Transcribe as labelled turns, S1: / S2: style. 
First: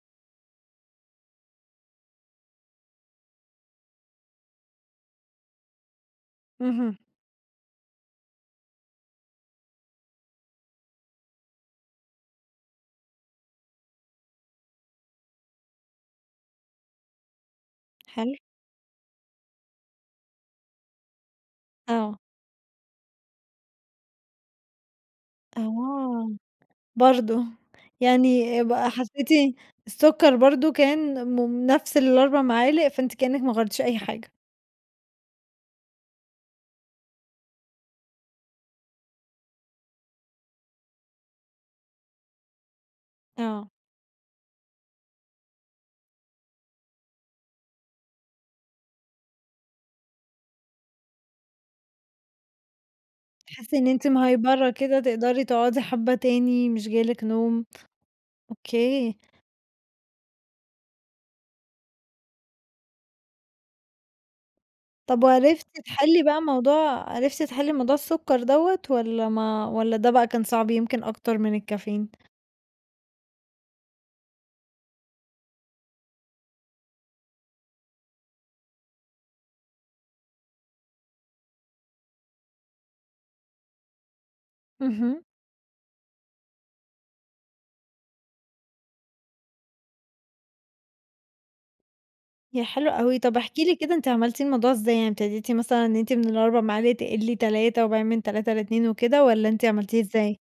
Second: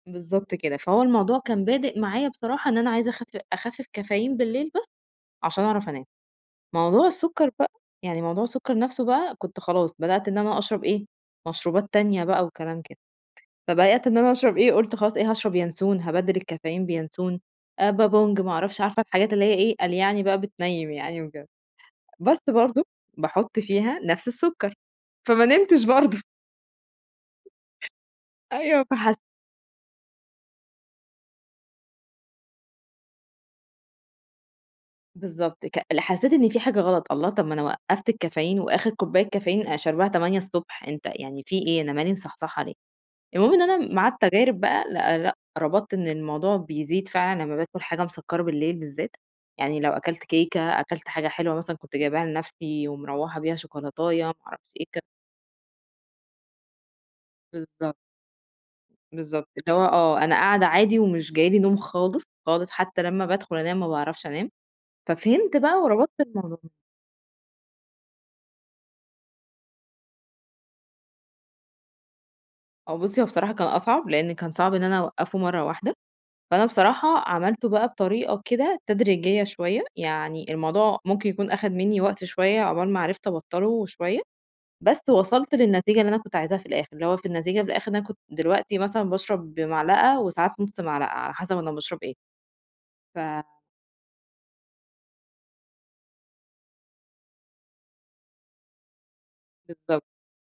S1: بالضبط كده، فهو الموضوع كان بادئ معايا بصراحة إن أنا عايزة أخف أخفِّف كافيين بالليل بس، عشان أعرف أنام،
S2: اهم.
S1: موضوع السُكَّر بقى، يعني موضوع السُكَّر نفْسه بقى، كنت خلاص بدأت إن أنا أشرب إيه، مشروبات تانية بقى وكلام كده، فبدأت إن أنا أشرب إيه قُلت خلاص إيه، هاشرب يانسون هابدِّل الكافيين بيانسون،
S2: حلو.
S1: بابونج ما أعرفش، عارفة الحاجات اللي هي إيه، قال يعني بقى بتنيم يعني وكده،
S2: آه.
S1: بس برضه باحط فيها نفْس السُكَّر، فما نمتش برضه.
S2: آه، برضه، يعني
S1: أيوه
S2: بقى
S1: فحس
S2: حسّيتِ السُكَّر برضه كان م نفْس ال4 معالق، فأنتِ كأنِك ما غيرتيش أي حاجة.
S1: بالضبط ك لا حسّيت إن في حاجة غلط، الله طب ما أنا وقَّفت الكافيين وآخر كوباية كافيين أنا شارباها 8:00 ص أنت يعني في إيه! أنا مالي مصحصحة ليه، المهم إن
S2: آه.
S1: أنا مع التجارب بقى لأ، لأ، ربطت إن الموضوع بيزيد فعلًا لمّا باكل حاجة مسَكَّرة بالليل بالذات، يعني لو أكلت كيكة، أكلت حاجة حلوة مثلًا كنت جايباها لنفْسي ومرَوَّحة بيها،
S2: تحسّي إن أنتِ
S1: شوكولاتية ما
S2: مهيبرة
S1: أعرفش إيه
S2: كده،
S1: ك
S2: تقدري تقعدي حبّة تاني مش جاي لِك نوم،
S1: بالضبط.
S2: أوكي.
S1: بالضبط، اللي هو آه، أنا قاعدة عادي ومش جاي لي نوم خالص، خالص، حتّى لمّا بادخل أنام ما باعرفش أنام،
S2: طب
S1: ففهمت
S2: وعرفتِ
S1: بقى وربطت
S2: تحلّي بقى
S1: الموضوع.
S2: موضوع عرفتِ تحلي موضوع السُكَّر دوّة، والّا ما والّا ده بقى كان صعب يمكن أكتر من الكافيين؟
S1: آه بُصّي هو بصراحة كان أصعب، لإن كان صعب إن أنا أوقفه مَرّة واحدة، فأنا بصراحة عملته بقى بطريقة كده تدريجية شوية، يعني الموضوع ممكن يكون أخَد مني وقت شوية عقبال ما عرفت أبطله شوية، بس
S2: اهم.
S1: وصلت للنتيجة اللي أنا كنت عايزاها في الآخر، اللي هو في النتيجة في الآخر إن أنا كنت دلوقتي مثلًا باشرب بمعلقة وساعات نُص معلقة، على حسب أنا باشرب إيه.
S2: ياه! حلو
S1: ف
S2: أوي، طب احكي لي كده أنتِ عملتي الموضوع إزاي؟ يعني ابتديتِ مثلًا إن أنتِ من ال4 معالق تقِلي 3 وبعدين من 3 ل2 وكده، والّا أنتِ عملتيه
S1: بالضبط.
S2: إزاي؟